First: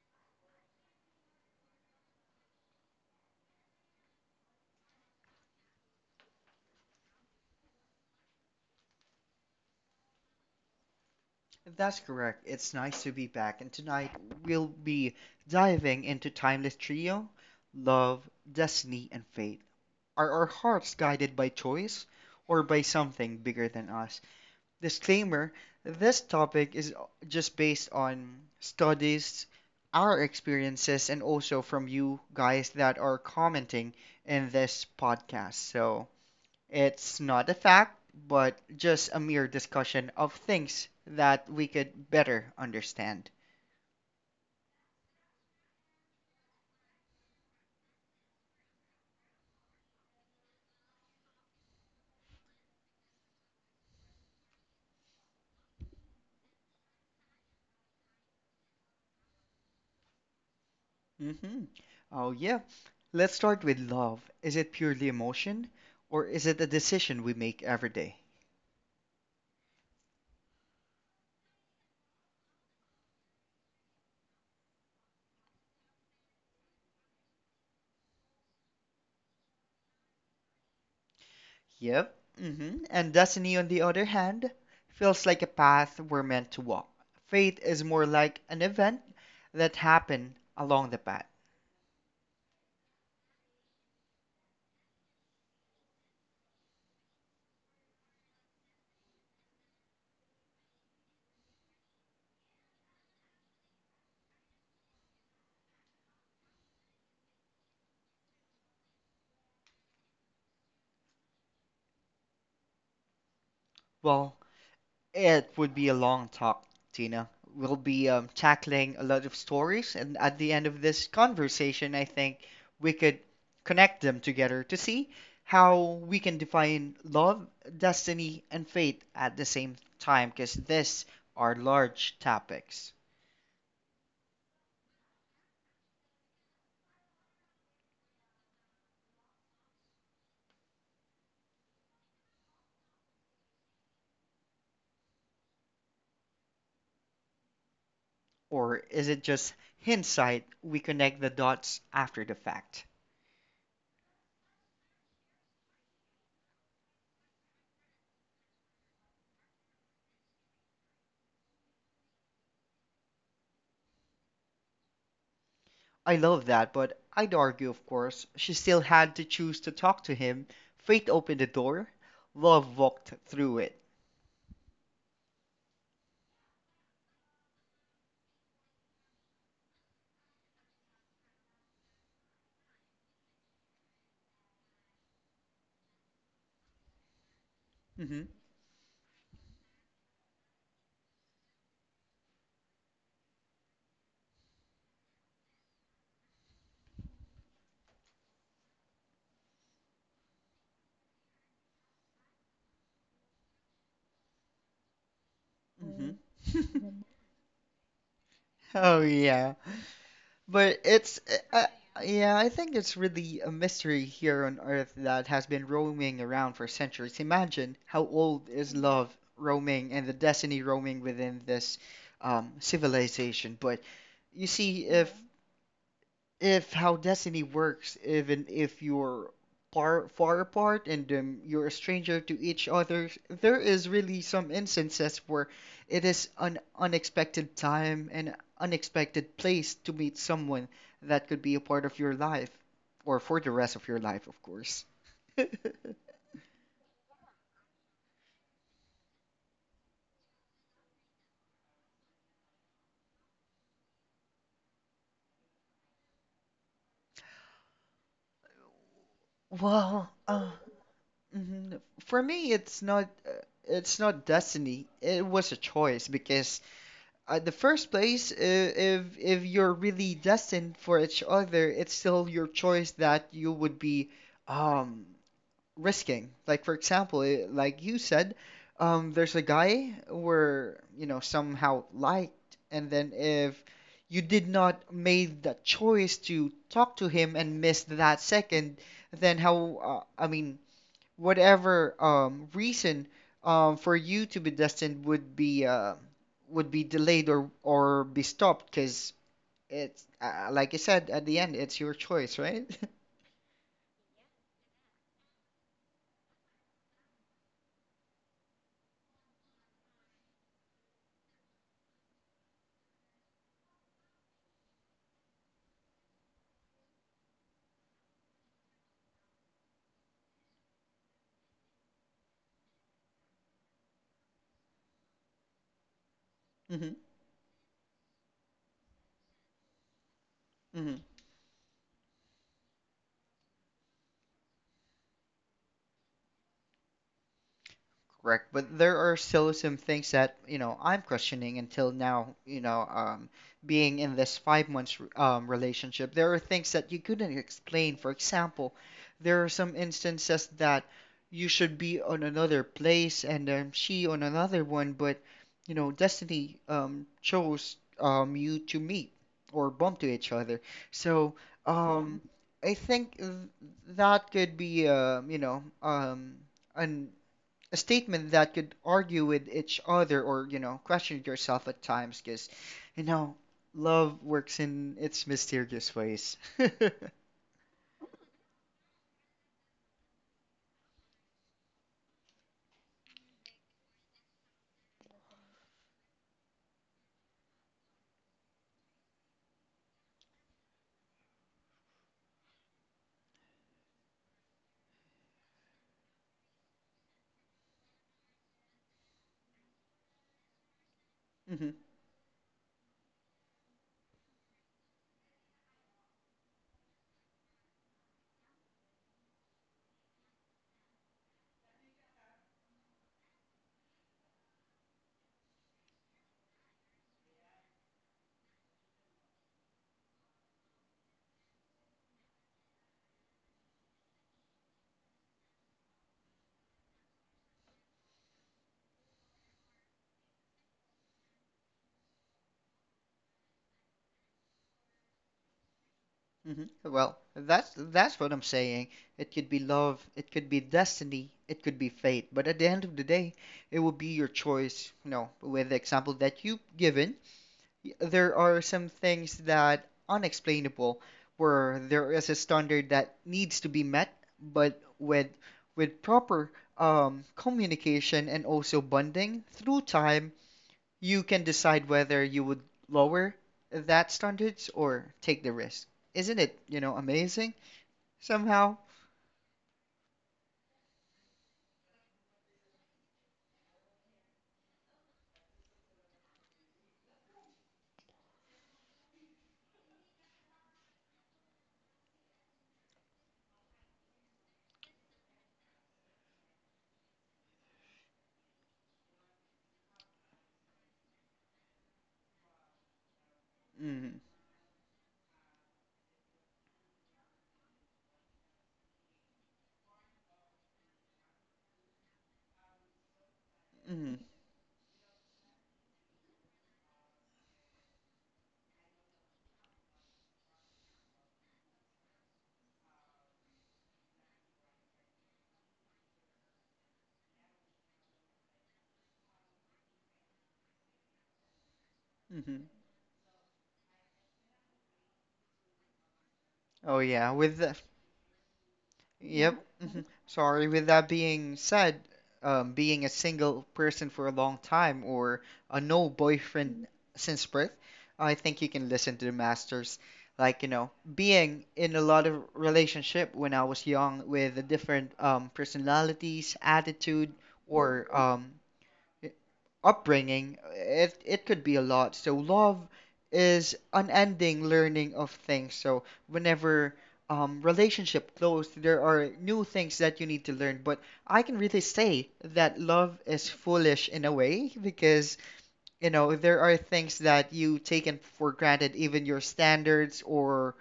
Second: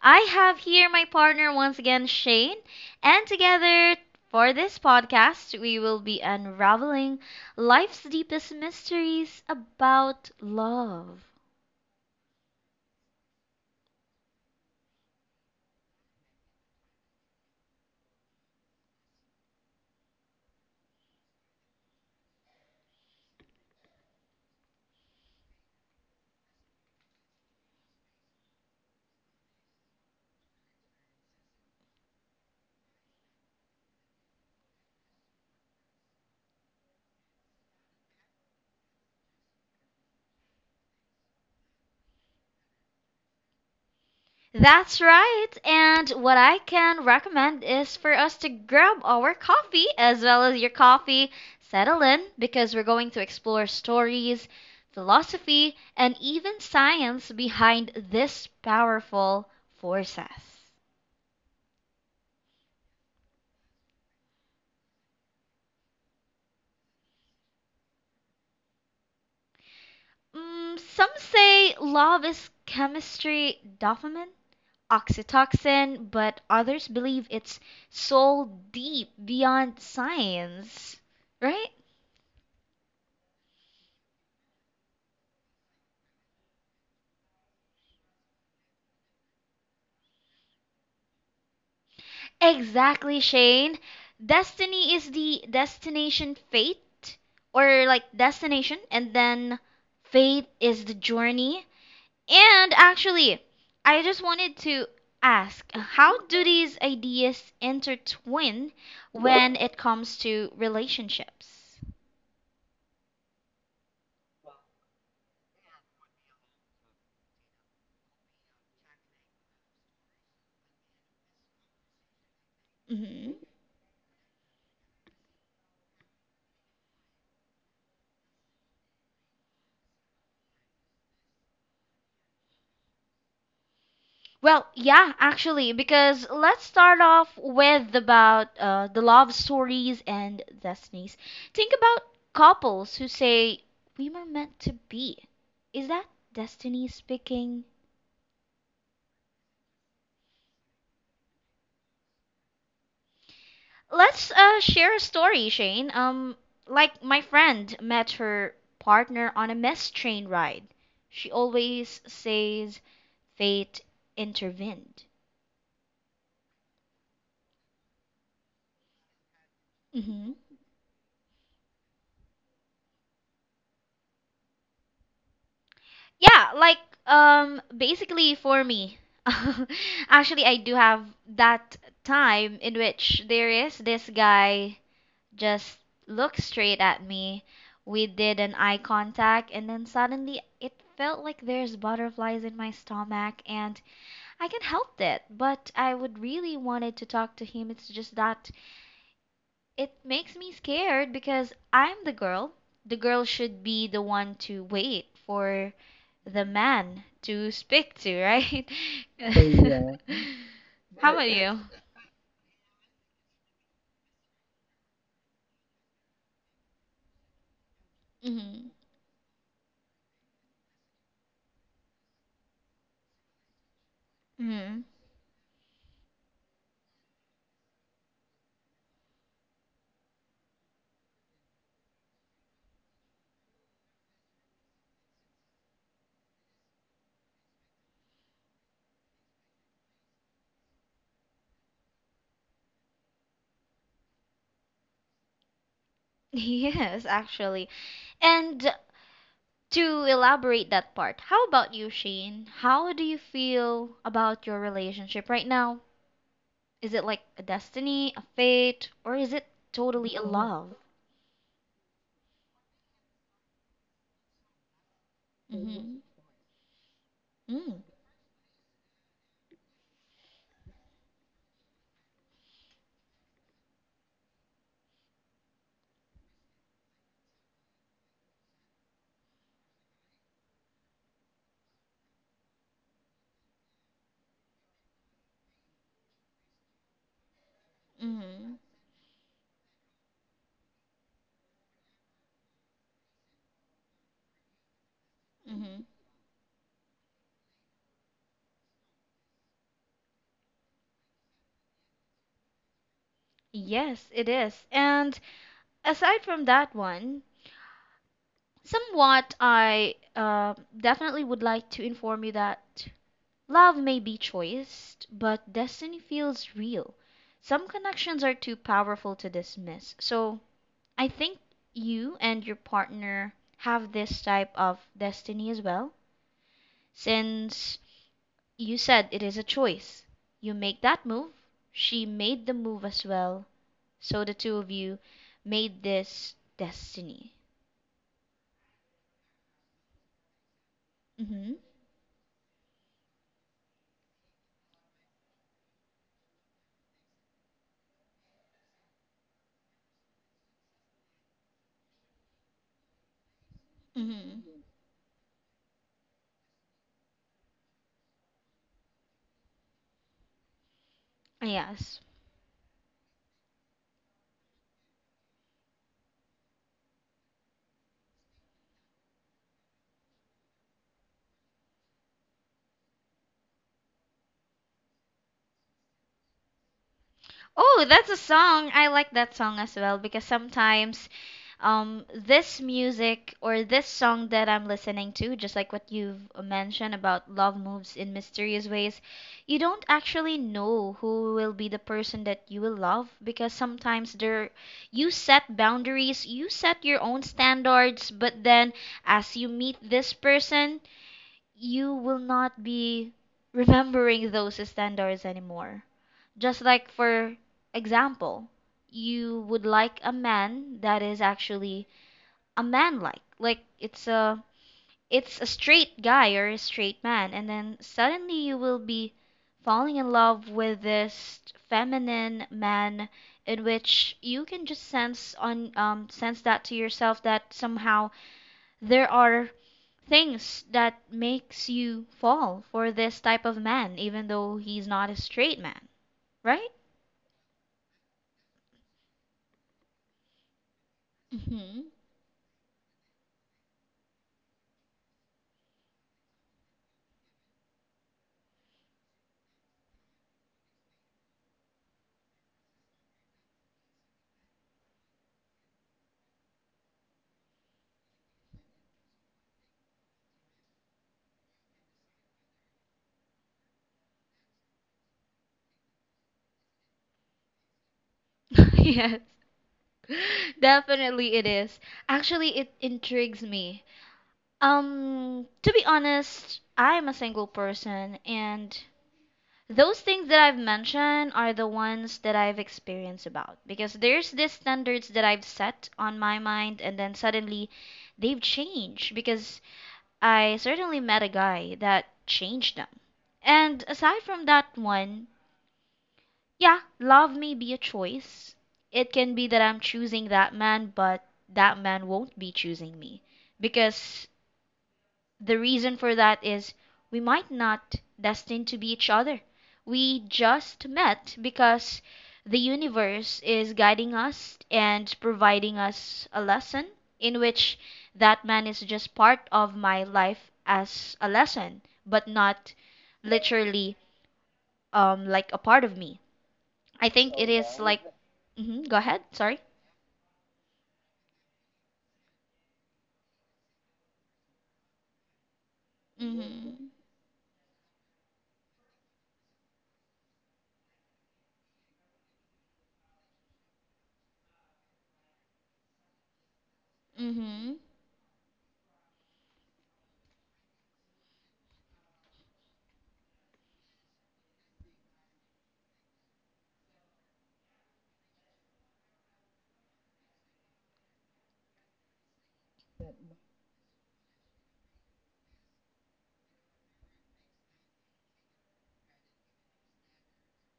I have here my partner once again, Shane. And together for this podcast, we will be unraveling life's deepest mysteries about love. That's correct. It's nice to be back, and tonight we'll be diving into Timeless Trio, Love, Destiny, and Fate. Are our hearts guided by choice or by something bigger than us? Disclaimer this topic is just based on studies, our experiences, and also from you guys that are commenting in this podcast. So, it's not a fact, but just a mere discussion of things that we could better understand. That's right. And what I can recommend is for us to grab our coffee as well as your coffee, settle in because we're going to explore stories, philosophy, and even science behind this powerful forces. Hmm. Oh, yeah. Let's start with love. Is it purely emotion, or is it a decision we make every day? Some say love is chemistry, dopamine, oxytocin, but others believe it's soul deep beyond science, right? Yep. And destiny, on the other hand, feels like a path we're meant to walk. Fate is more like an event that happened along the path. Exactly, Shane. Destiny is the destination fate or like destination and then fate is the journey. And actually, I just wanted to ask, how do these ideas intertwine when it comes to relationships? Well, it would be a long talk, Tina. We'll be tackling a lot of stories, and at the end of this conversation, I think we could Hmm. connect them together to see how we can define love, destiny, and fate at the same time, because these are large topics. Well, yeah, actually, because let's start off with about the love stories and destinies. Think about couples who say we were meant to be. Is that destiny speaking? Or is it just hindsight? We connect the dots after the fact. Let's share a story, Shane. Like my friend met her partner on a mess train ride. She always says fate intervened. I love that, but I'd argue, of course, she still had to choose to talk to Hmm. him. Fate opened the door, love walked through it. Yeah, like basically for me, actually I do have that time in which there is this guy just looked straight at me. We hmm did an eye contact and then suddenly it felt like there's butterflies in my stomach and I can not help it, but I would really wanted to talk to him. It's just that it makes me scared because I'm the girl. The girl should be the one to wait for hmm the man to speak to, right? Oh yeah, but How it's about you? uh, yeah, I think it's really a mystery here on Earth that has been roaming around for centuries. Imagine how old Mm-hmm. is love roaming and the destiny roaming within this civilization. But you Hmm. see, if how destiny works, even if you're far far apart and you're a stranger to each other, there is really some instances where it is an unexpected time and unexpected place to meet someone that could be a part of your life or for the rest of your life, of course. Yes, actually. And to elaborate that part, how about you, Shane? How do you feel about your relationship right now? Is it like a destiny, a fate, or is it Well, totally a love? mhm, for me, it's not destiny. It was a Mm-hmm. choice because at the first place, if you're really destined for each other, it's still your choice that you would be um risking. Like for example, like you said, there's a guy where you know somehow liked, and then if you did not made that choice to talk to him and missed that Mm-hmm. second, then how I mean whatever reason for you to be destined Mm-hmm. Would be delayed or be stopped because it's like I said, at the end it's your choice, right? Yes, it is. And aside from that one, somewhat, I definitely would like to inform you that love may be choice, but destiny feels real. Some connections are too powerful to dismiss. So I think you and your partner have this type of destiny as well, Mm-hmm. since you said it is a choice. You make that move, she made the move as well, so the two of you made this destiny. Correct, but there are still some things that you know I'm mm questioning until now. You know, being in this 5 months relationship, there are things that you couldn't explain. For example, there are some instances that you should be on another place and hmm she on Mm hmm another one, but you know, destiny chose you to meet or bump to each other. So, Yes. um, I think that could be, an a statement that could argue with each other or question yourself at times because you know love works in its mysterious ways. Oh, that's a song. I like that song as well because sometimes this music or this song that I'm listening to, just like what you've mentioned about love moves in mysterious ways, you don't actually know who will be the person that you will love because sometimes there you set boundaries, you set your own standards, but then as you meet this person, you will not be remembering those standards anymore. Just like for example, you would like a man that is actually a man like. Like it's a straight guy or a straight man and then suddenly you will be falling in love with this feminine man in which you can just sense on sense that to yourself that somehow there are things that makes you fall for this type of man even though he's not a straight man, right? Well, that's what I'm saying. It could be love, it could be destiny, it could be Hmm. fate, but at the end of the day it will be your choice, you know, with the example that you've given. There are some things that unexplainable, where there is a standard that needs to be met, but with proper communication and also bonding through time, you can decide whether you would lower that standards or take the risk. Isn't it amazing somehow? Yes, definitely it is. Actually, it intrigues me. To be honest, I'm a single person, and those things that I've mentioned are the ones that I've experienced about because there's these standards that I've set on my mind, and then suddenly they've changed because I certainly met a guy that changed them. And Mm-hmm, aside from that one, yeah, love may be a choice. It can be that I'm choosing that man, but that man won't be choosing me. mm-hmm. Because the reason for that is we might not destined to be each other. We just met because the universe is guiding us and providing us a lesson in which that man is just part of my life as a lesson, but Mm-hmm. not literally like a part of me. Oh I yeah, think it is like, go ahead, sorry. yep. Mhm. Sorry. With that being said, being a single person for a long time or a no boyfriend Mm-hmm. since birth, I think you can listen to the masters. Like, you know, being in a lot of relationship when I was young with the different personalities, attitude, Mm-hmm. or upbringing, it could be a lot. So love is unending learning of things. So whenever relationship closed, there are new things that you need to learn. But I can really say that love is foolish in a way because you know there are things that you taken for granted, even your standards or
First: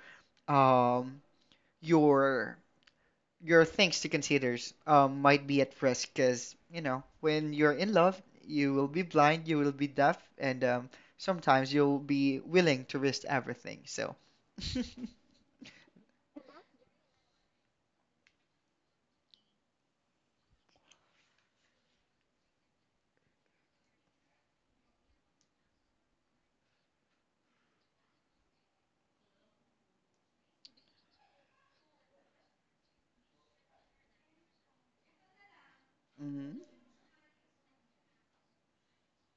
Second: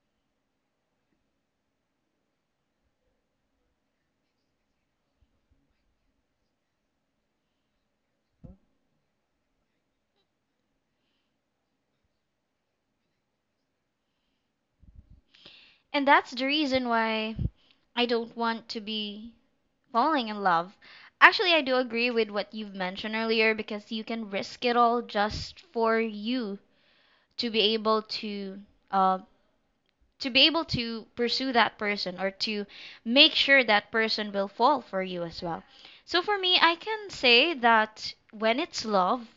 um, your your things to consider might be at risk because, when you're in love, you will be blind, you will be deaf, and sometimes you'll be willing to risk everything. So, And that's the reason why I don't want to be falling in love. Actually, I do agree with what you've mentioned earlier because you can risk it all just for you to be able to uh, pursue that person or to make sure that person will fall for you as well. So for me, hmm. I can say that when it's love,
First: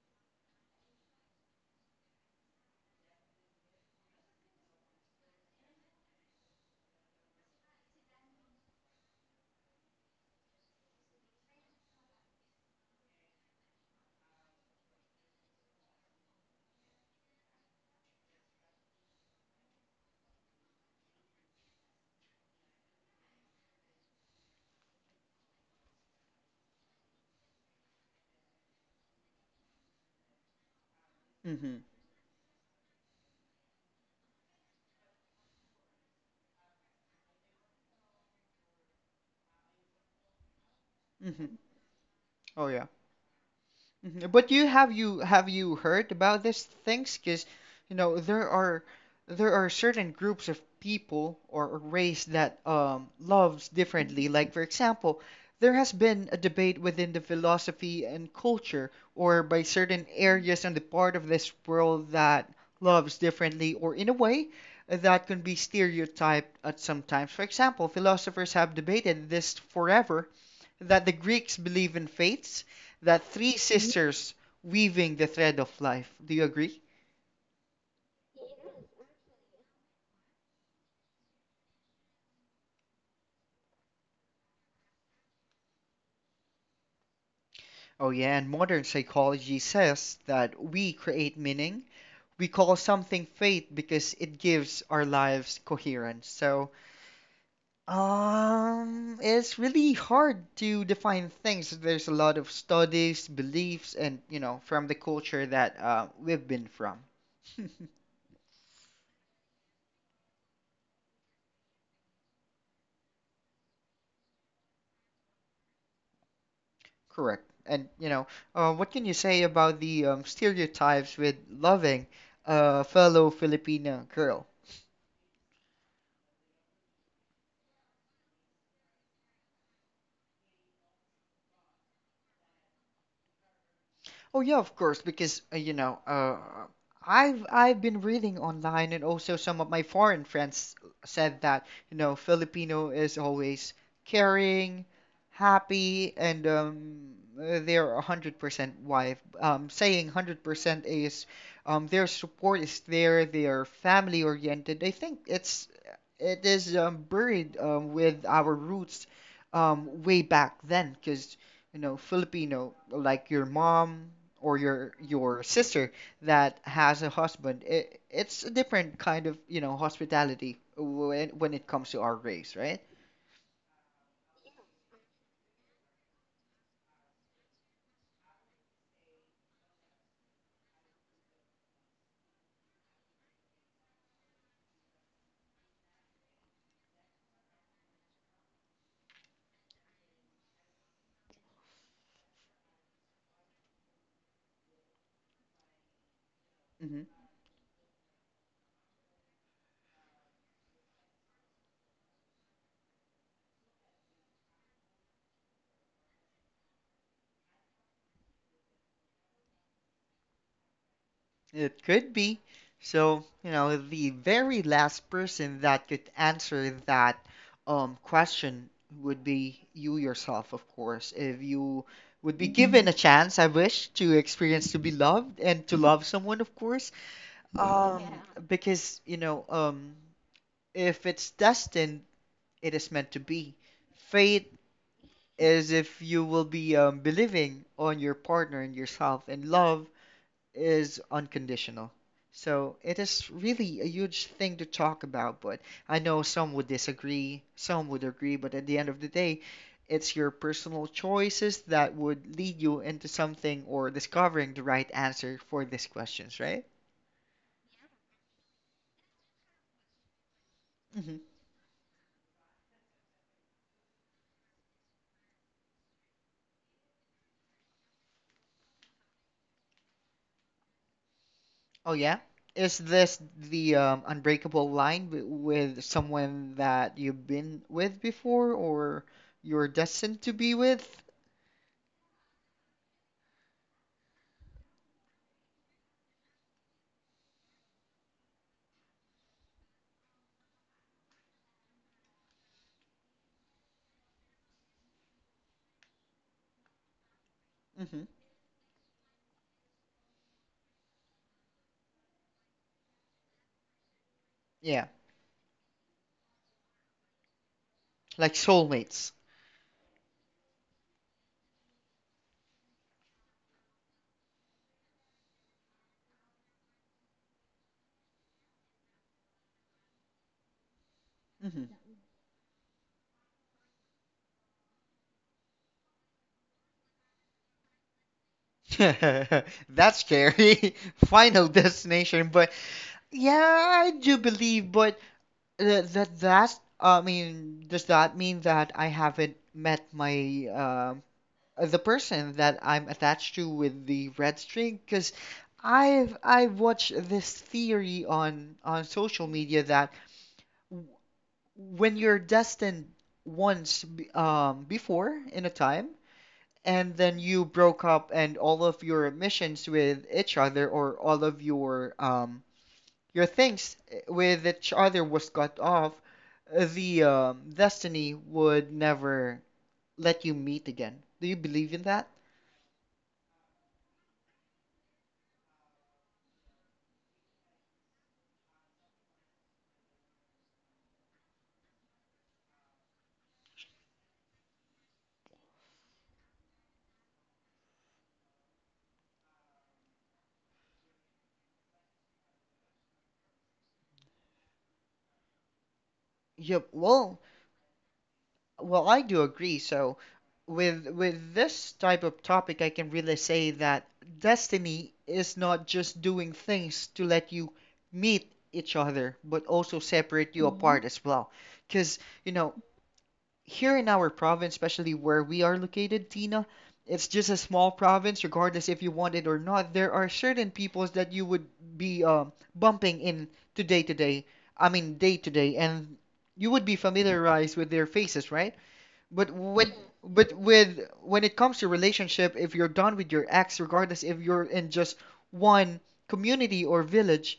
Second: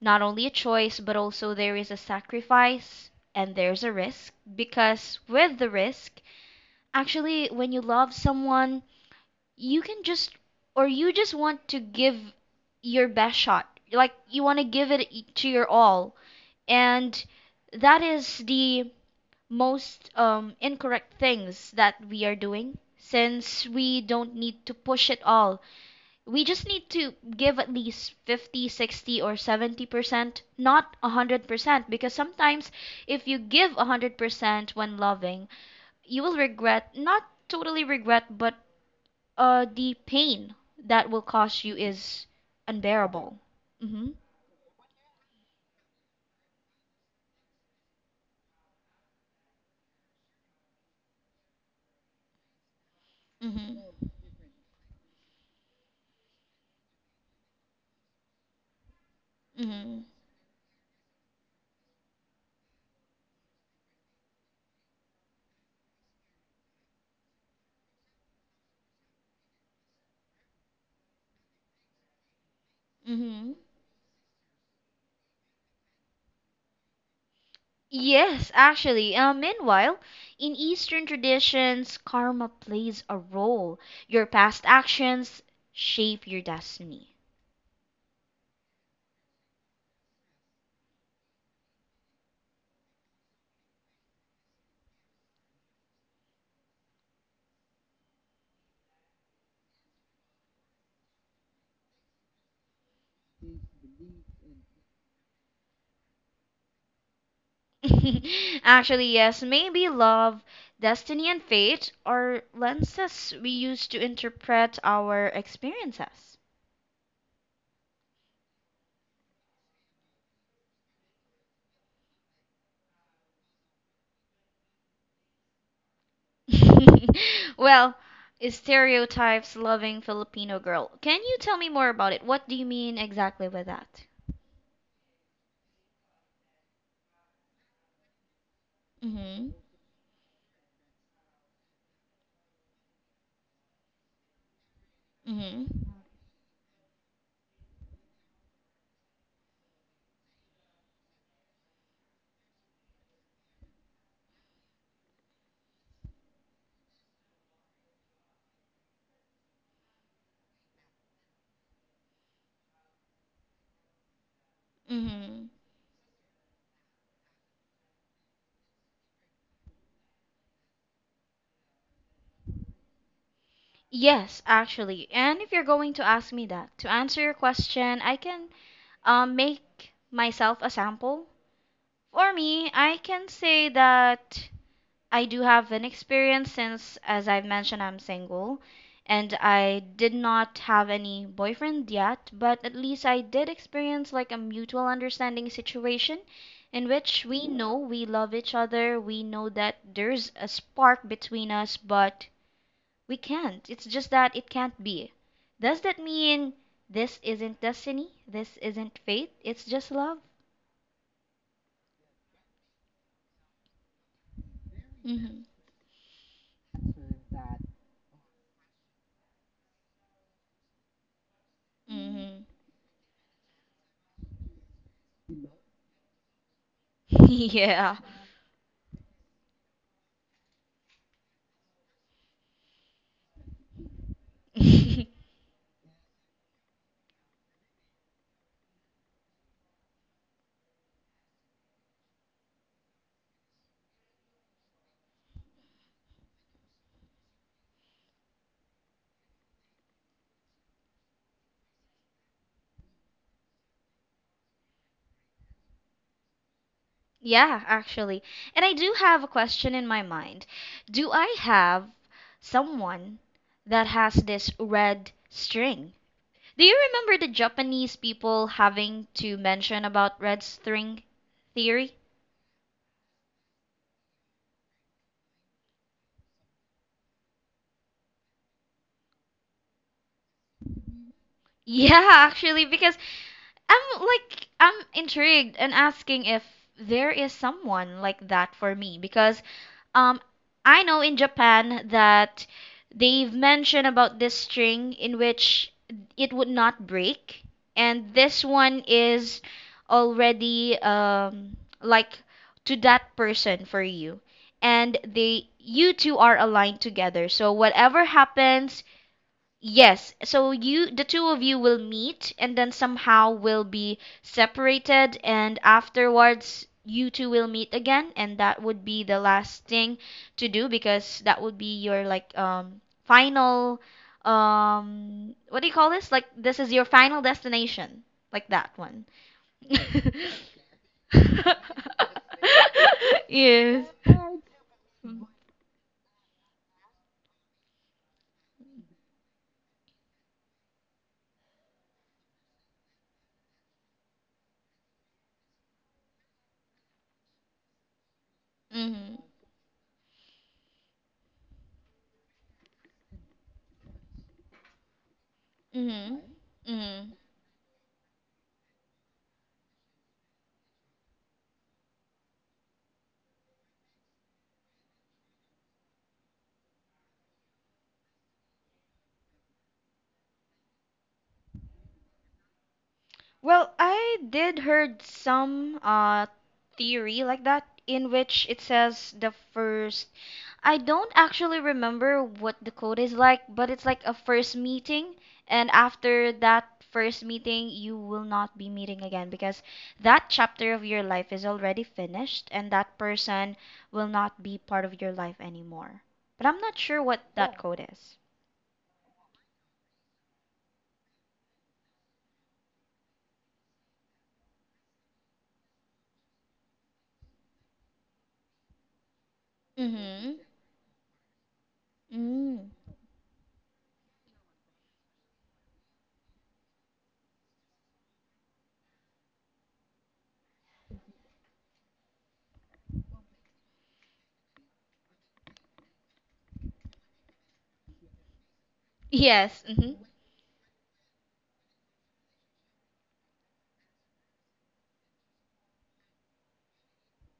not only a choice, but also there is a sacrifice and there's a risk because with the risk, actually when you love someone, you can just or you just want to give your best shot. Like you want to give it to your all. And that is the most incorrect things that we are doing since we don't need to push it all. We just need to give at least 50%, 60%, or 70%, not Hmm. 100%, because sometimes if you give 100% when loving you will regret. Not totally regret, but the pain that will Hmm. cause you is Oh, yeah. unbearable. Mm-hmm. Mhm. But you heard about these things? Because you know there are there are certain groups of people or a race that loves Mm-hmm. differently. Like for example, there has been a debate within the philosophy and culture, or by Mm-hmm. certain areas on the part of this world that loves differently, or in a way that can be stereotyped at some times. For example, philosophers have debated this forever, that the Greeks believe in fates, that Mm-hmm. three sisters weaving the thread of life. Do you agree? Yes, actually. Meanwhile, in Eastern traditions, karma plays a role. Your past actions shape your destiny. Oh, yeah, and modern psychology says that we create meaning. We call something fate because it gives our lives coherence. So, it's really hard to define things. There's a lot of studies, beliefs, and, you know, from the culture that we've been from. Actually, yes, maybe love, destiny, and fate are lenses we use to interpret our experiences. Correct. And what can you say about the stereotypes with loving a fellow Filipina girl? Well, stereotypes loving Filipino girl. Can you tell me more about it? What do you mean exactly with that? Oh yeah, of course, because I've been reading online, and also Mm-hmm. some of my foreign friends said that Filipino is always caring, Mm-hmm. happy, and they're 100% wife. Saying 100% is their support is there, they are family oriented. I think it is buried with our roots way back then, because Filipino, like your mom or your Mm-hmm. sister that has a husband, it's a different kind of, hospitality when it comes to our race, right? Yes, actually. And if you're going to ask me that, to answer your question, I can make myself a sample. For me, I can say that I do have an experience since, as I've mentioned, I'm single and I did not have any boyfriend yet, but at least I did experience like a mutual understanding situation in hmm which we know we love each other, we know that there's a spark between us, but we can't. It's just that it can't be. Does that mean this isn't destiny? This isn't fate? It's just love? It could be. So, the very last Mm person that could answer that question would be you yourself, of course. If you hmm. Mm would be hmm. given a chance, I wish, to experience to be loved and to love someone, of course. Yeah. Um, because if it's destined, it is meant to be. Fate is if you will be believing on your partner and yourself, and love is unconditional. So it is really a huge thing to talk about, but I know some would disagree, some would agree, but at the end of the day, it's your personal choices that would lead you into something or discovering the right answer for these questions, right? Yeah, actually. And I do have a question in my mind. Do I have someone that has this red string? Do you remember the Japanese people having to mention about red string theory? Oh yeah? Is this the unbreakable line w with someone that you've been with before or you're destined to be with? Yeah, actually, because I'm like, I'm intrigued and asking if there is someone like that for me because Um, I know in Japan that they've mentioned about this string in which it would not break, Hmm. and this one is already like to that person for you, Yeah, and they you two are aligned together. So whatever like happens, soulmates. yes, so you the two of you will meet and then somehow will be separated and afterwards you two will meet again and that would be the last thing to do because that would be hmm your like final what do you call this? Like this is your final destination. Like that one. That's scary. Final destination, but yeah, I Yes. do believe, but that's I mean, does that mean that I haven't met my um the person that I'm attached to with the red string? Because I've watched this theory on Mhm. social media that w- when you're destined once before in a time Mhm. and Mhm. then you broke up and all of your missions with each other or all of your things with each other was cut off, the destiny would never let you meet again. Do you believe in that? Well, I did heard some theory like that in which it says the first I don't actually remember what the code is like, but it's like a first meeting and after that first meeting you will not be meeting again because that chapter of your life is already finished and that person will not be part of your life anymore. But I'm Yep. not sure what Well, that oh, code is. well, I do agree. So, with this type of topic, I can really say that destiny is not just doing things to let you meet each other, but also separate Mhm. you apart as well. Because, Mm. here in our province, especially where we are located, Tina, it's just a small province, regardless if you want it or not. There are certain peoples that you would be bumping in to day to day. I mean, day to day, and you would be familiarized with their faces, right? But Yes. with Mhm. but with when it comes to relationship, if you're done with your ex, regardless if you're in just one community or village,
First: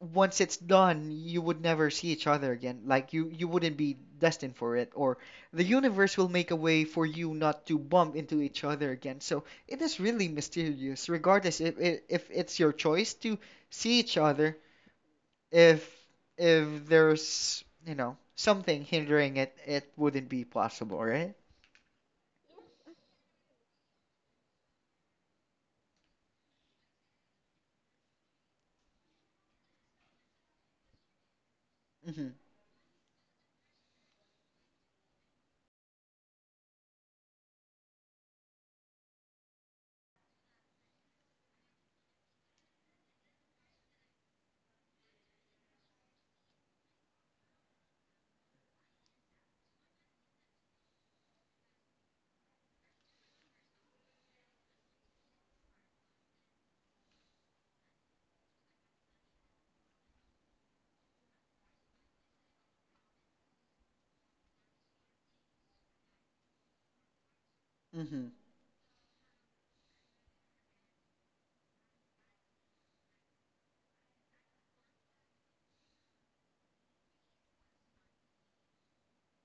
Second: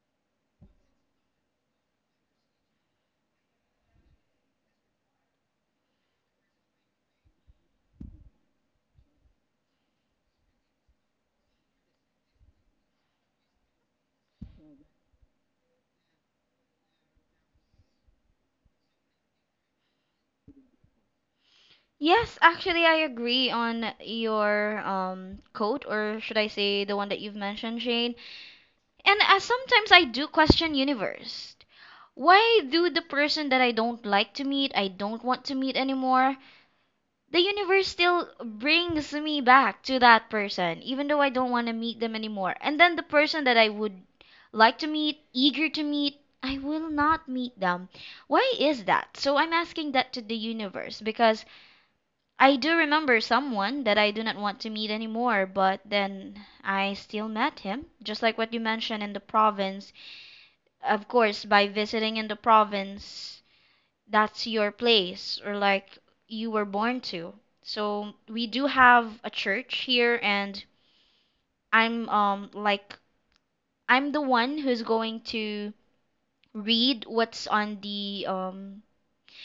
once it's done, you would never see each other again. Like you wouldn't be destined for it, or the universe will make a way for you not to bump into each other again. So it is really mysterious, regardless if it's your choice to see each other, if if there's, something hindering it, it wouldn't be possible, right? Yes, actually, I agree on your quote, or should I say the one that you've mentioned, Shane. And sometimes I do question universe. Mhm. Why do the person that I don't like to meet, I don't want to meet anymore, the universe still brings me back to that person, even though I don't want to meet them anymore. And then the person that I would like to meet, eager to meet, I will not meet them. Why is that? So I'm asking that to the universe because I do remember someone that I do not want to meet anymore, but then I still met him, just like what you mentioned in the province. Of course, by visiting in the province, that's your place or like you were born to. So Mm-hmm. we do have a church here, and I'm um like I'm the one who's going to read what's on the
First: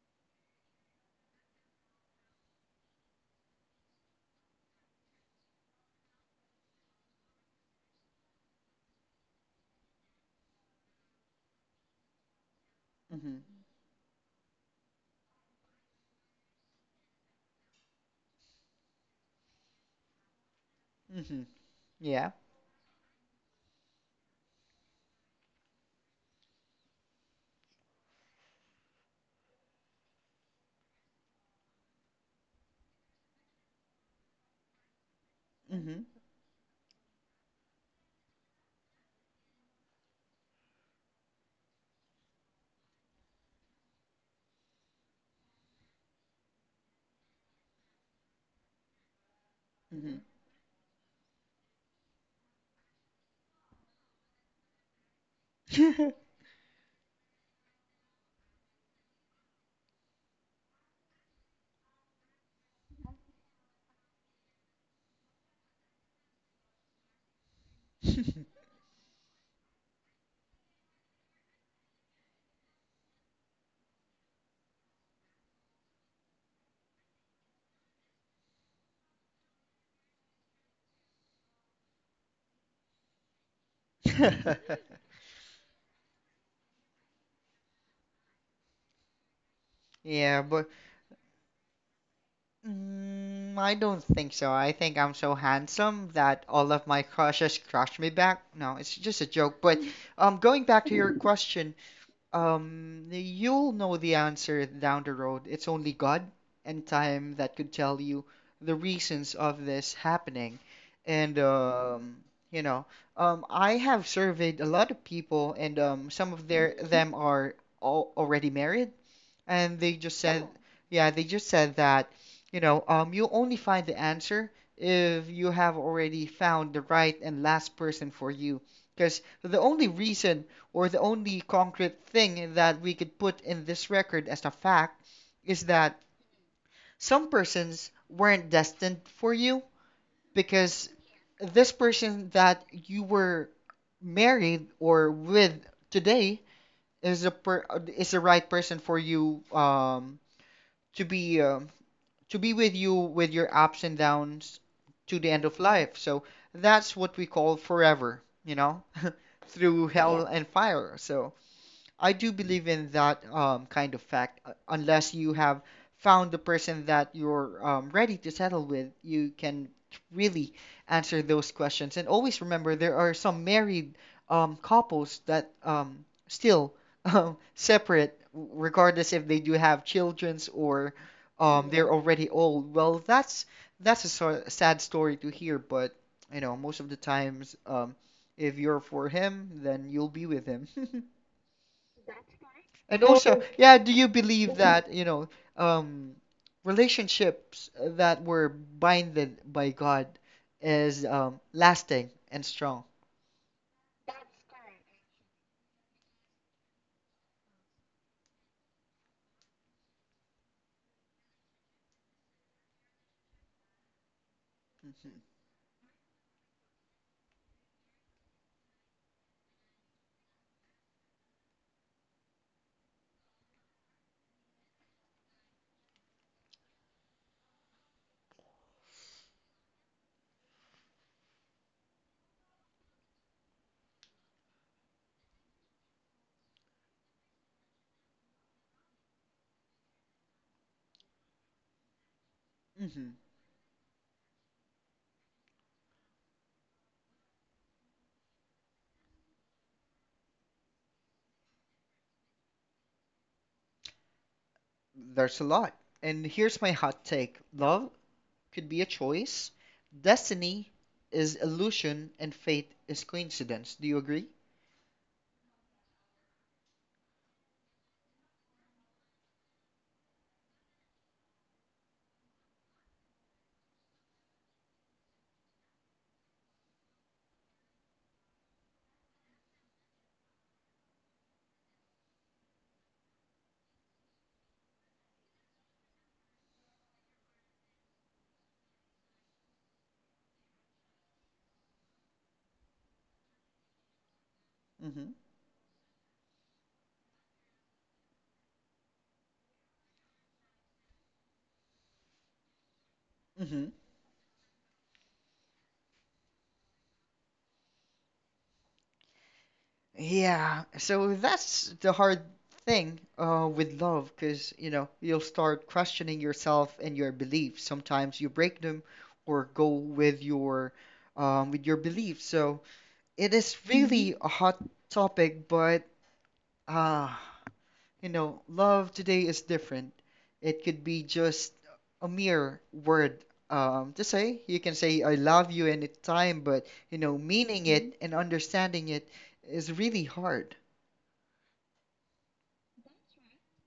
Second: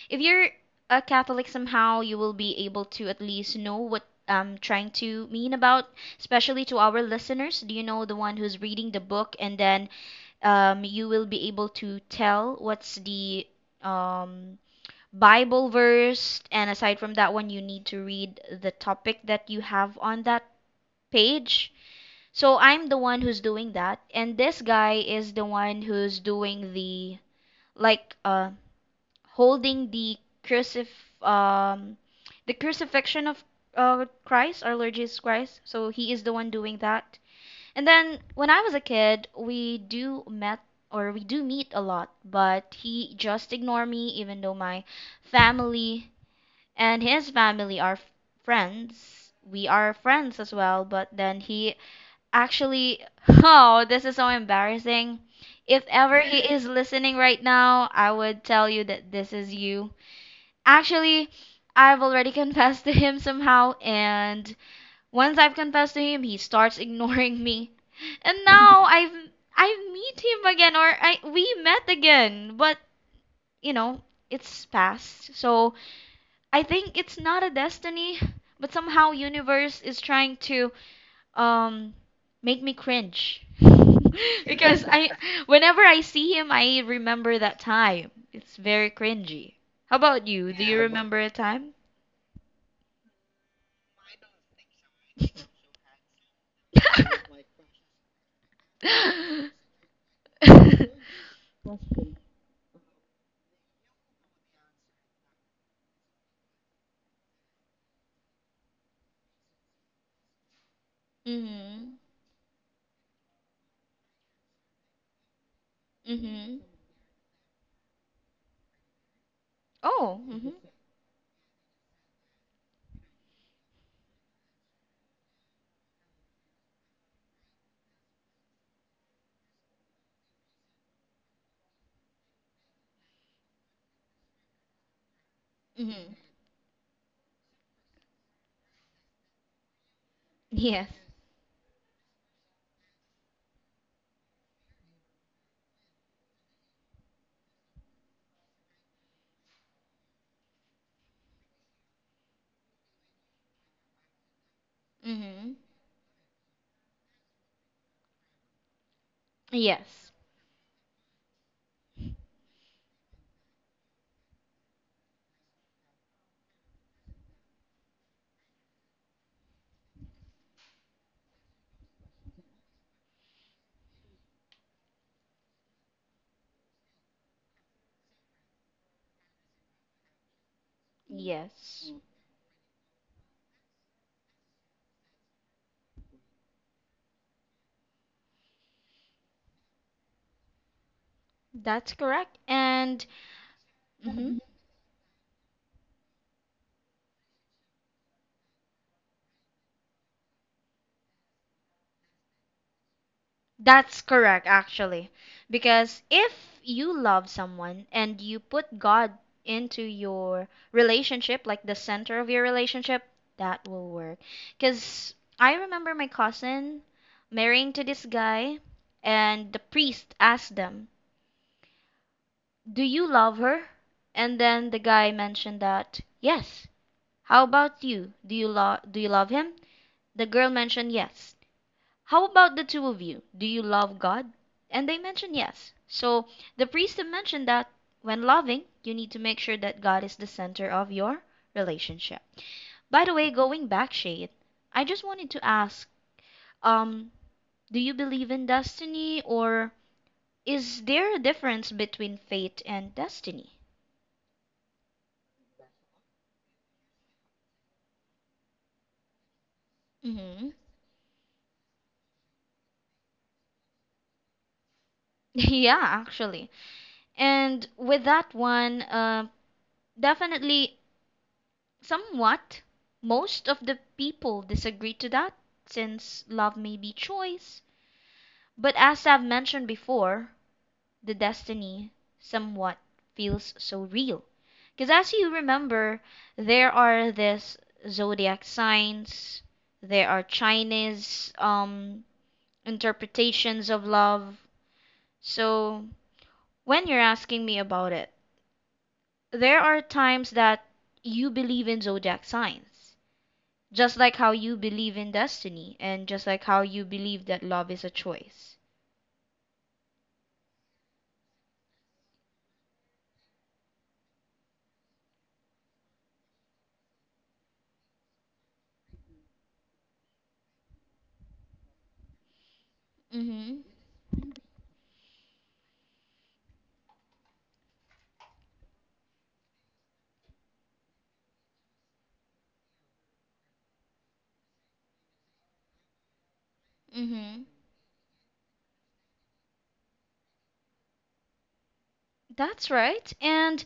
if you're a Catholic somehow, you will be able to at least know what I'm trying to mean about, especially to our listeners. Do you know the one who's reading the book, and then you will be able to tell what's the Mm-hmm. um, Bible verse, and aside from that one, you need to read the topic that you have on that Mm-hmm. page. Yeah. So I'm the one who's doing that, and this guy is the one who's doing the like holding the crucif um the crucifixion of Christ, our Lord Jesus Christ. So Mm-hmm. he is the one doing that. And then when I was a kid, we do met or we do meet a lot, but he just ignore me even though my family and his family are friends. We are friends as well, but then he actually oh, this is so embarrassing. If ever he is listening right now, I would tell you that this is you. Actually, I've already confessed to him somehow, and once I've confessed to him, he starts ignoring me. Mm-hmm. And now I meet him again, or I we met again, but you know it's past. So I think it's not a destiny, but somehow universe is trying to um make me cringe because I whenever I see him, I remember that time. It's very cringy. How about Yeah, you? Do but you remember a time? I don't think so. I think I'm so handsome that all of my crushes crush me back. No, it's just a joke. But going back to your question, you'll know the answer down the road. It's only God and time that could tell you the reasons of this happening. And Mhm. You know, I have surveyed a lot of people, and some of Mhm. their them are all already married, and they just Oh. said, Mhm. yeah, they just said that, you only find the answer if you have already found the right and last person for you. Because the only reason or the only concrete thing that we could put in this record as a fact is that Mhm. some persons weren't destined for you Yes. because this person that you were married or with today is a per, is the right person for you to be um to be with you with your ups and downs to the end Mhm. of life. So that's what we call forever, through Yeah. Yes. hell Yeah. and fire. So. I do believe in that kind of fact. Unless you have found the person that you're ready to settle with, you can really answer those questions. And always remember, there are some married couples that still separate, regardless if they do have childrens or Mm. they're Yes. already old. Well, that's a sad story to hear, but you know, most of the times, if you're for him, then you'll be with him. That's correct. And And also, yeah, do you mhm. believe that, um, relationships that were binded by God is lasting and strong? That's correct actually. Because if you love someone and you put God into your relationship, like the center of your relationship, that will work. Cuz hmm I remember my cousin marrying to this guy and the priest asked them, "Do you love her?" And then the guy mentioned that, "Yes." "How about you? Do do you love him?" The girl mentioned, "Yes." "How about the two of you? Do you love God?" And they mentioned, "Yes." So the priest mentioned that, when loving, you need to make sure that God is the center of your relationship. By the hmm way, going back, Shade, I just wanted to ask, um, do you believe in destiny, or is there a difference between fate and destiny? There's a lot. And here's my hot take. Love could be a choice. Mm-hmm. Destiny is illusion, and fate is coincidence. Do you agree? Yeah, actually. And with that one, definitely, somewhat, most of the people disagree to that since love may be choice. But as I've mentioned before, the destiny somewhat feels so real. Because as you remember, there are this zodiac signs, there are Chinese interpretations of love. So when you're asking me about it, there are times that you believe in zodiac signs, Mm-hmm. just like how you believe in destiny, and just like how you believe that love is a choice. Yeah, so that's the hard thing with love because, you know, you'll start questioning yourself and your beliefs. Sometimes you break them or go with your beliefs. So it is Mm-hmm. Really a hot topic, but uh, you know, love today is different. It could be just a mere word to say. You can say I love you anytime, but you know, Mm-hmm. meaning it and understanding it is really hard. That's right. And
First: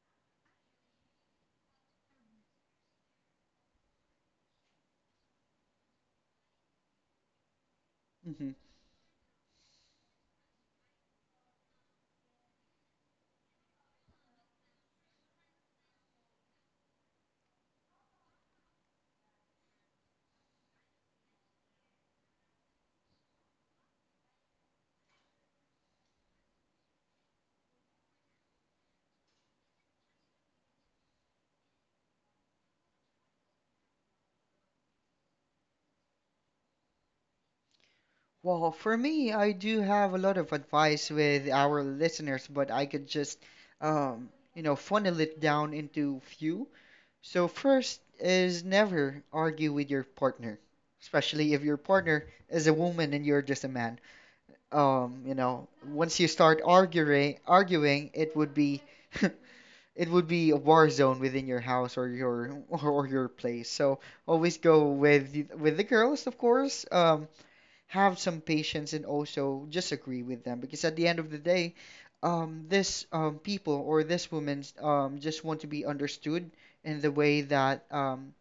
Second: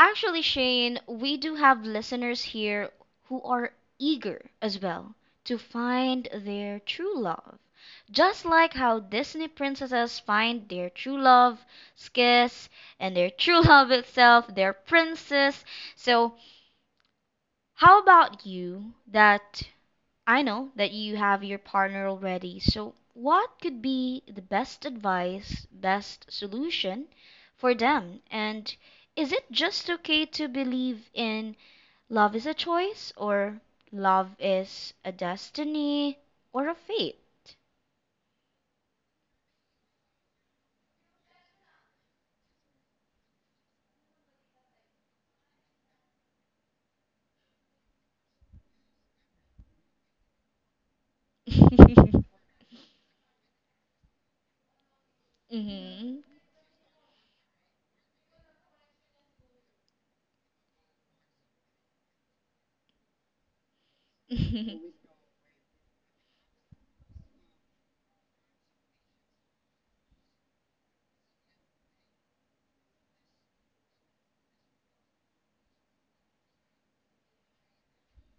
actually, Shane, we do have listeners here who are eager as well to find their true love. Just Mm-hmm. like how Disney princesses find their true love, Skiss, and their true love itself, their princess. So how about you that I know that you have your partner already. So, what could be the best advice, best solution for them? And is it just okay to believe in love is a choice, or love is a destiny or a fate? Well, for me, I do have a lot of advice with our listeners, but I could just, um, you know, funnel it down into few. So first is never argue with your partner, especially if your Mhm. partner is a woman and you're just a man. You know, once you start arguing, it would be, it would be a war zone within your house or your or your place. So always go Mhm. with with the girls, of course. Have some patience and also just agree with them because at the end of the day, this people or this woman just want to be understood in the way that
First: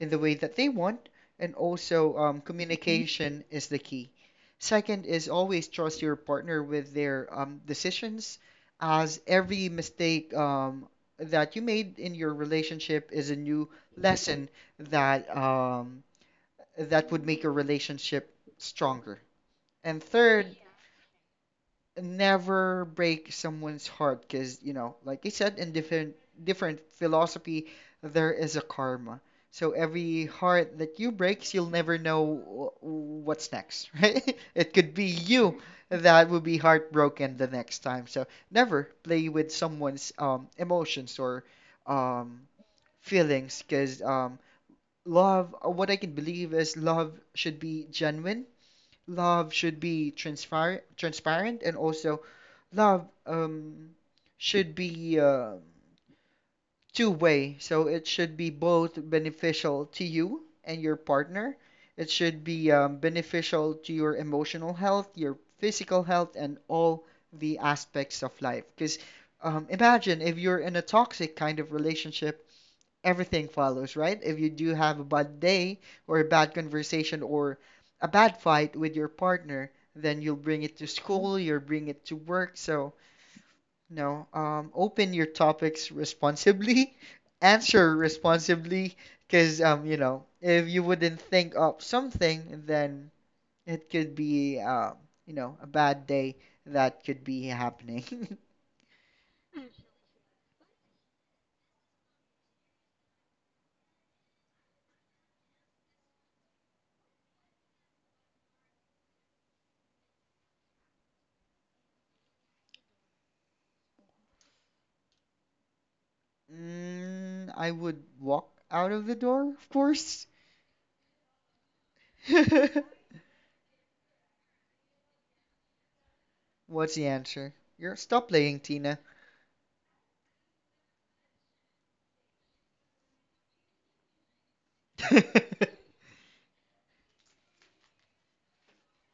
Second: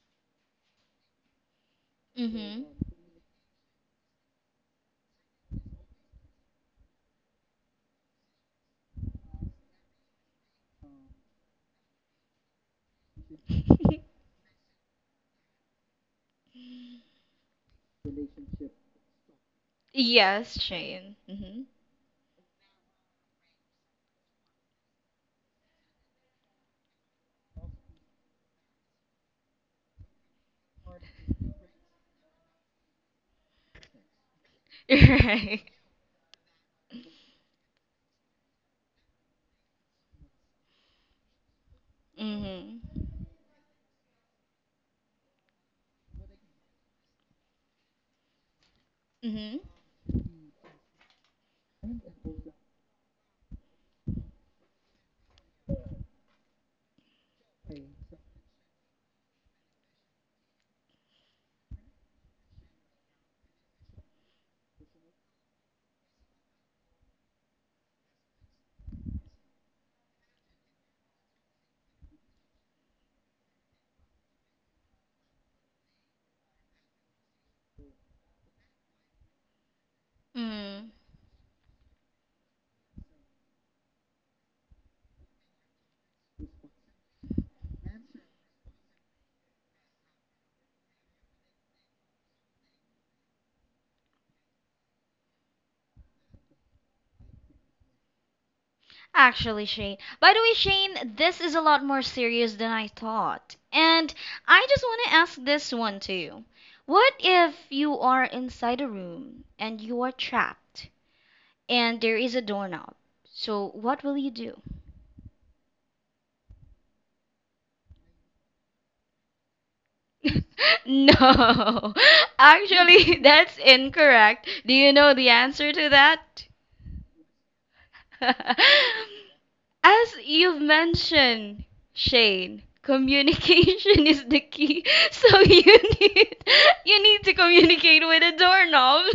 in the way that they want, and also Mhm. Mhm. communication is the key. Second is always trust your partner with their decisions, as every mistake that you made in your relationship is a new lesson that um, that would make your relationship stronger. And third, Yes, Shane. Mhm. never break someone's heart because, you know, like I said, in different philosophy, there is a karma. So every heart that you breaks, you'll never know what's next, right? It could be you Right. that will be heartbroken the next time. So never play with someone's emotions or um, Mhm. feelings because love, what I can believe is love should be genuine, love Mhm. should be transparent, and also love should be two way. So it should be both beneficial to you and your partner. It should be beneficial to your emotional health, your physical health, and all the aspects of life. Because imagine if you're in a toxic kind of relationship, everything follows, right? If you do have a bad day or a bad conversation or a bad fight with your partner, then you'll bring it to Mm. school, you'll bring it to work. So, no, open your topics responsibly, answer responsibly, because you know, if you wouldn't think of something, then it could be you know, a bad day that could be happening. Actually, Shane. By the way, Shane, this is a lot more serious than I thought. And I just want to ask this one to you. What if you are inside a room and you are trapped and there is a doorknob? So, what will you do? Mm, I would walk out of the door, of course. No. Actually, that's incorrect. Do you know the answer to that? What's the answer? You're stop playing, Tina. As you've mentioned, Shane, communication is the key. So you need to communicate with a doorknob.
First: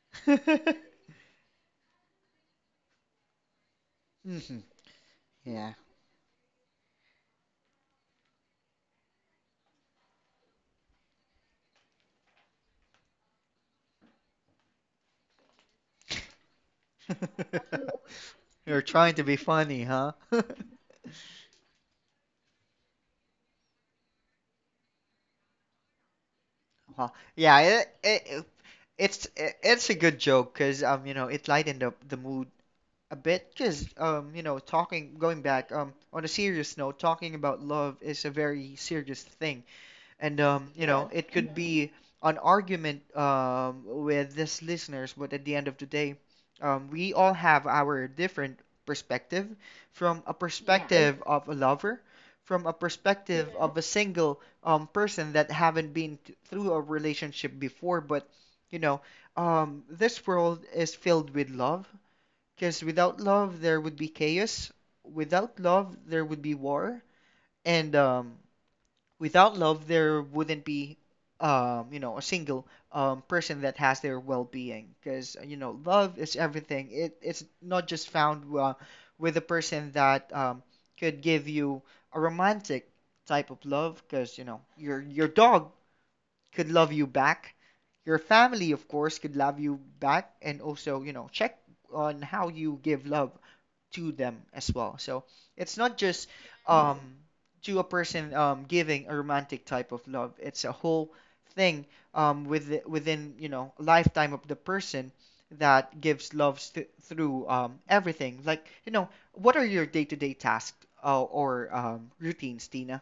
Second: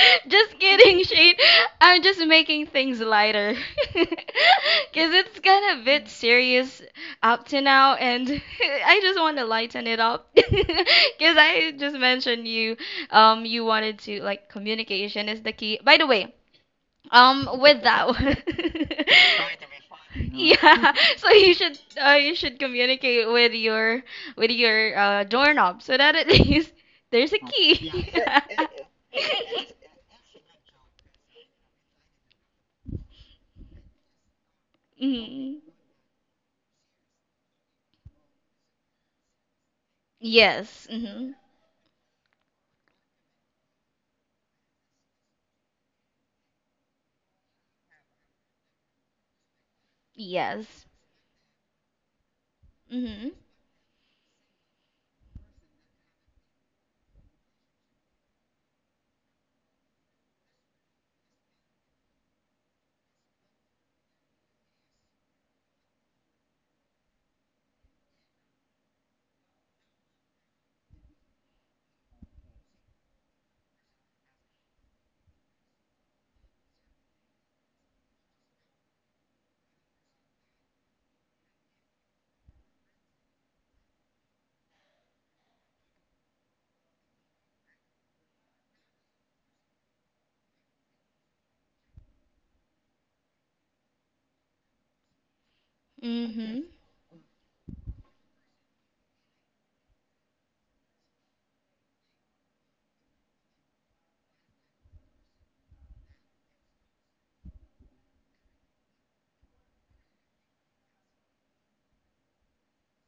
Just kidding, Shane. I'm just making things lighter. Mhm, Cause it's kind yeah. of a bit serious up to now, and I just want to lighten it up. Cause I just mentioned you, you wanted to like communication is the key. By the way, with that one. You're trying to be funny, huh? Yeah, so you should communicate with your doorknob so that at least Well, there's a yeah, key. It's a good joke because you know it lightened up the mood a bit because you know talking going Mhm. back on a serious note, talking about love is a very serious thing. And Yes. you Yeah. know, it Mhm. could be an argument with these listeners, but at the end of the day, we all have our different perspective, from a Yeah. Yes. perspective of a lover, from a Mhm. perspective mhm. of a single person that haven't been through a relationship before. But you know, this world is filled with love, because without love, there would be chaos. Without love, there would be war. And without love there wouldn't be you know a single person that has their well-being, because you know love is everything. It's not just found with a person that could give you a romantic type of love, because you know your dog could love you back, your family of course could love you back, and also you know check on how you give love to them as well. So it's not just Mhm. um, to a person giving a romantic type of love. It's a whole thing with within you know lifetime of the person that gives love through everything. Like you know, what are your day to day tasks or routines, Tina?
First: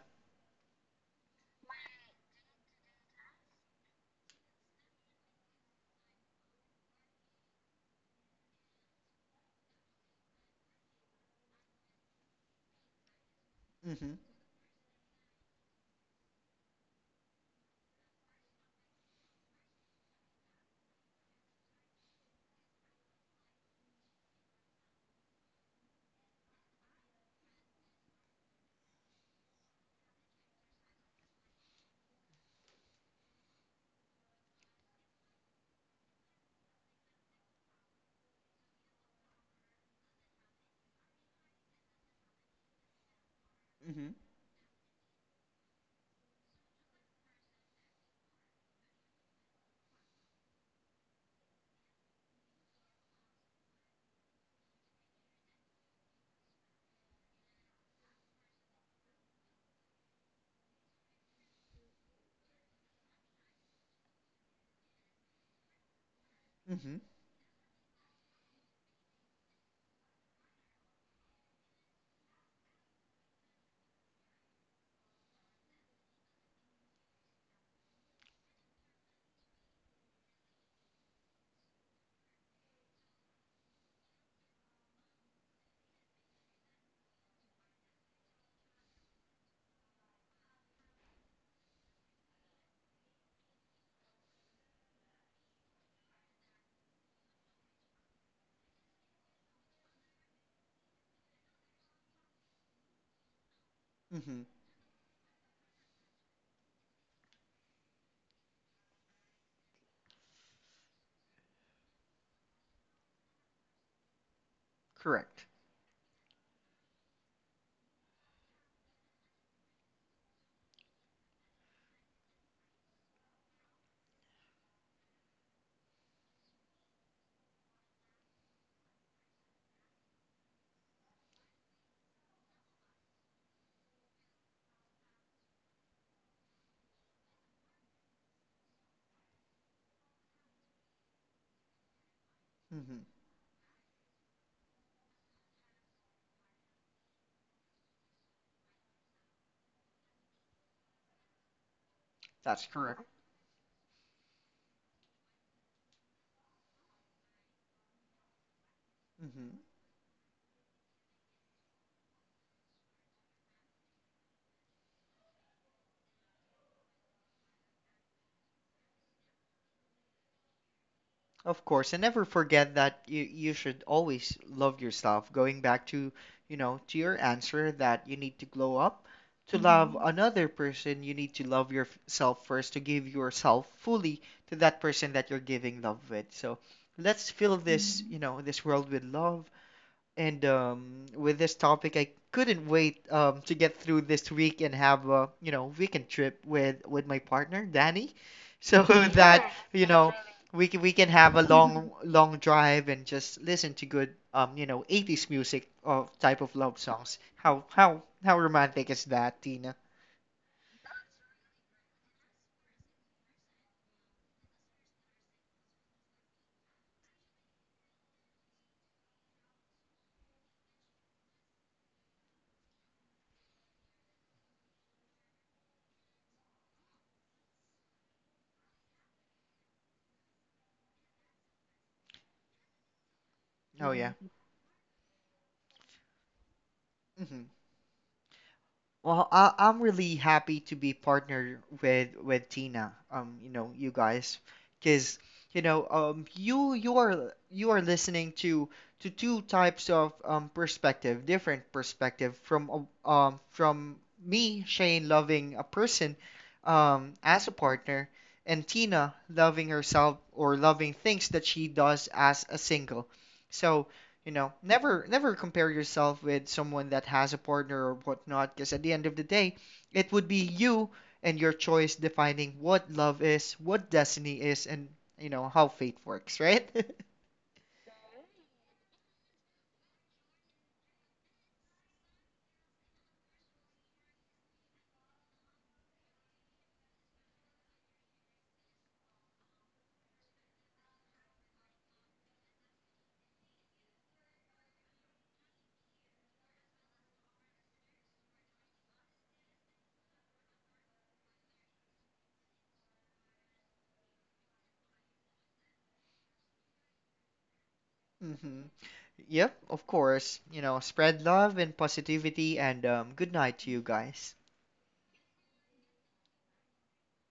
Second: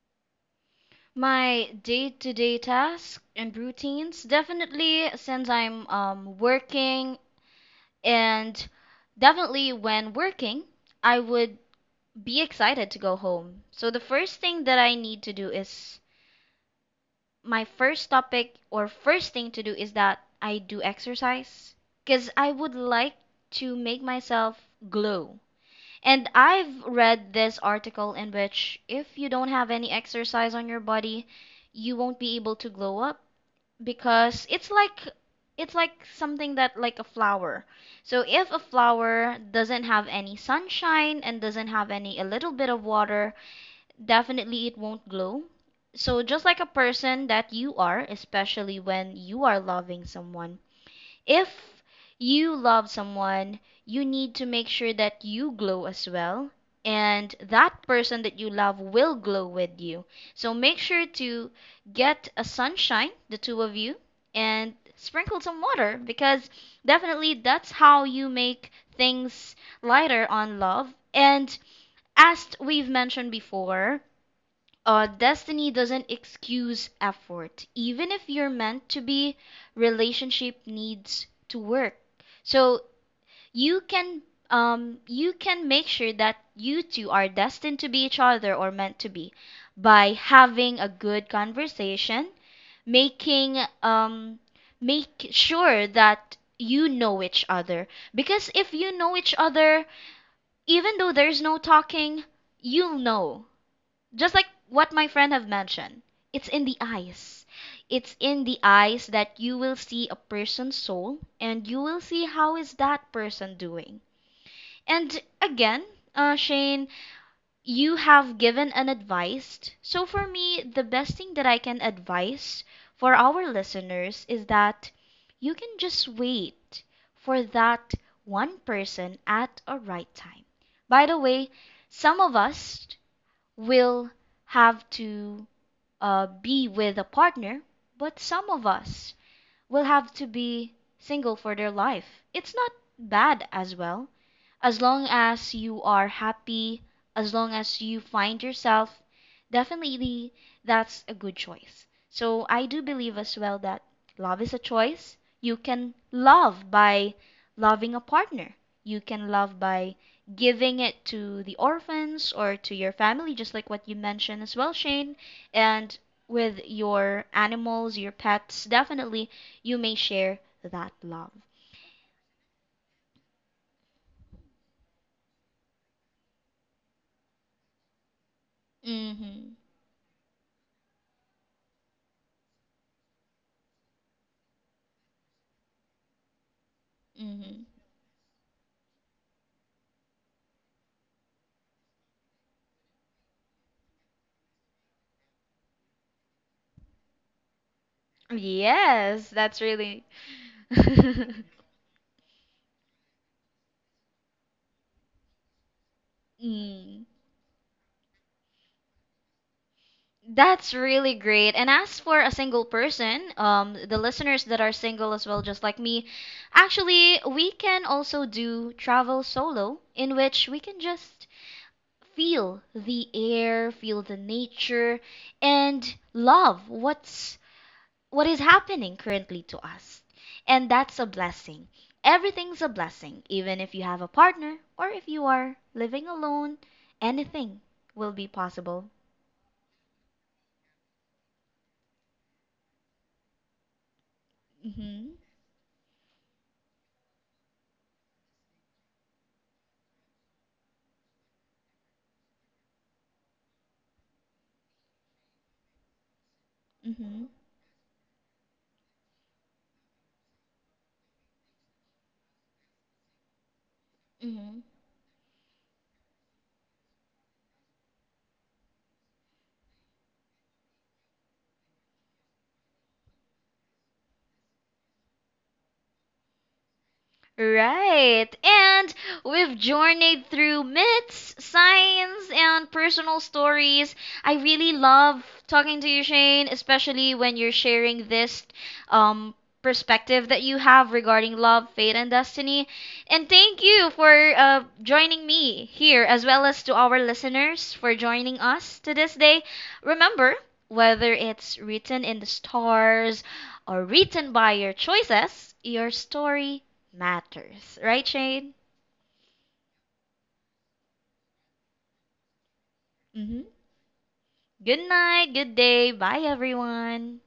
My day-to-day tasks and routines, definitely since I'm working, and definitely when working, I would be excited to go home. So the Mm-hmm. first thing that I need to do is my first topic or first thing to do is that I do exercise because I would like to make myself glow. And I've read this article in which if you don't have any exercise on your body, you won't be able to glow up because it's like something that like a flower. So if a flower doesn't have any sunshine and doesn't have any a little bit of water, Mm-hmm. definitely it won't glow. So just like a person that you are, especially when you are loving someone, if you love someone, you need to make sure that you glow as well. And that person that you love will glow with you. So make sure to get a sunshine, the two of you, and sprinkle some water because Mm-hmm. definitely that's how you make things lighter on love. And as we've mentioned before, destiny doesn't excuse effort. Even if you're meant to be, relationship needs to work. So you can you can make sure that you two are destined to be each other or meant to be by having a good conversation, making um, make sure that you know each other. Because if you know each other, even though there's no talking, you'll know, just Mm-hmm. like what my friend have mentioned, it's in the eyes, that you will see a person's soul, and you will see how is that person doing. And Correct. again, Shane, you have given an advice, so for me, the best thing that I can advise for our listeners is that you can just wait for that one person at a right time. By the way, some of us will have to be with a partner, but some of us will have to be single for their life. It's not Mm-hmm. bad as well. As long as you are happy, as long as you find yourself, definitely that's a good choice. So That's I do correct. believe as well that love is a choice. You can love by loving a partner. You can Mm-hmm. love by giving it to the orphans or to your family, just like what you mentioned as well, Shane. And with your animals, your pets, definitely you may share that love. Of course, and never forget that you should always love yourself. Going back to, you know, to your answer that you need to glow up. Mm-hmm. To love Mm-hmm. another person, you need to love yourself first, to give yourself fully to that person that you're giving love with. So let's fill Mm-hmm. this, you know, this world with love. And with this topic, I couldn't wait to get through this week and have a, you know, weekend trip with my partner, Danny, so Yes, that, that's you really. know, we can have a long drive and just listen to good you know, 80s music of type of love Mm, songs. How romantic is that, Tina? that's really great. And as for a single person, the listeners that are single as well, just like me, actually, we can also do travel solo, in which we can just feel the air, feel the nature, and love what's what is happening currently to us. And that's a blessing. Everything's a blessing, even if you Oh have a yeah. partner or if you are living alone, hmm anything will be possible. Well, I'm really happy to be partnered with Tina. You know, you guys, Mhm. because you know, you are you are listening to two types of perspective, different perspective from from me, Shane, loving a person, Mhm. as a partner, and Tina loving herself or loving things that she does as a single. So, you know, Mhm. Never compare yourself with someone that has a partner or whatnot, because at the end of the day, it would be you and your choice defining what love is, what destiny is, and you know how fate works, right? Right. And we've journeyed through myths, science, and personal stories. I really love talking to you, Shane, especially when you're sharing this um, perspective that you have regarding love, fate, and destiny. And thank you for joining me here, as well as to our listeners for joining us to this day. Remember, whether it's written in the stars or written by your choices, your story matters. Right, Shane? hmm Yep, of course. You know, spread love and positivity, and good Mm-hmm. night to you guys. Good night, good day. Bye, everyone.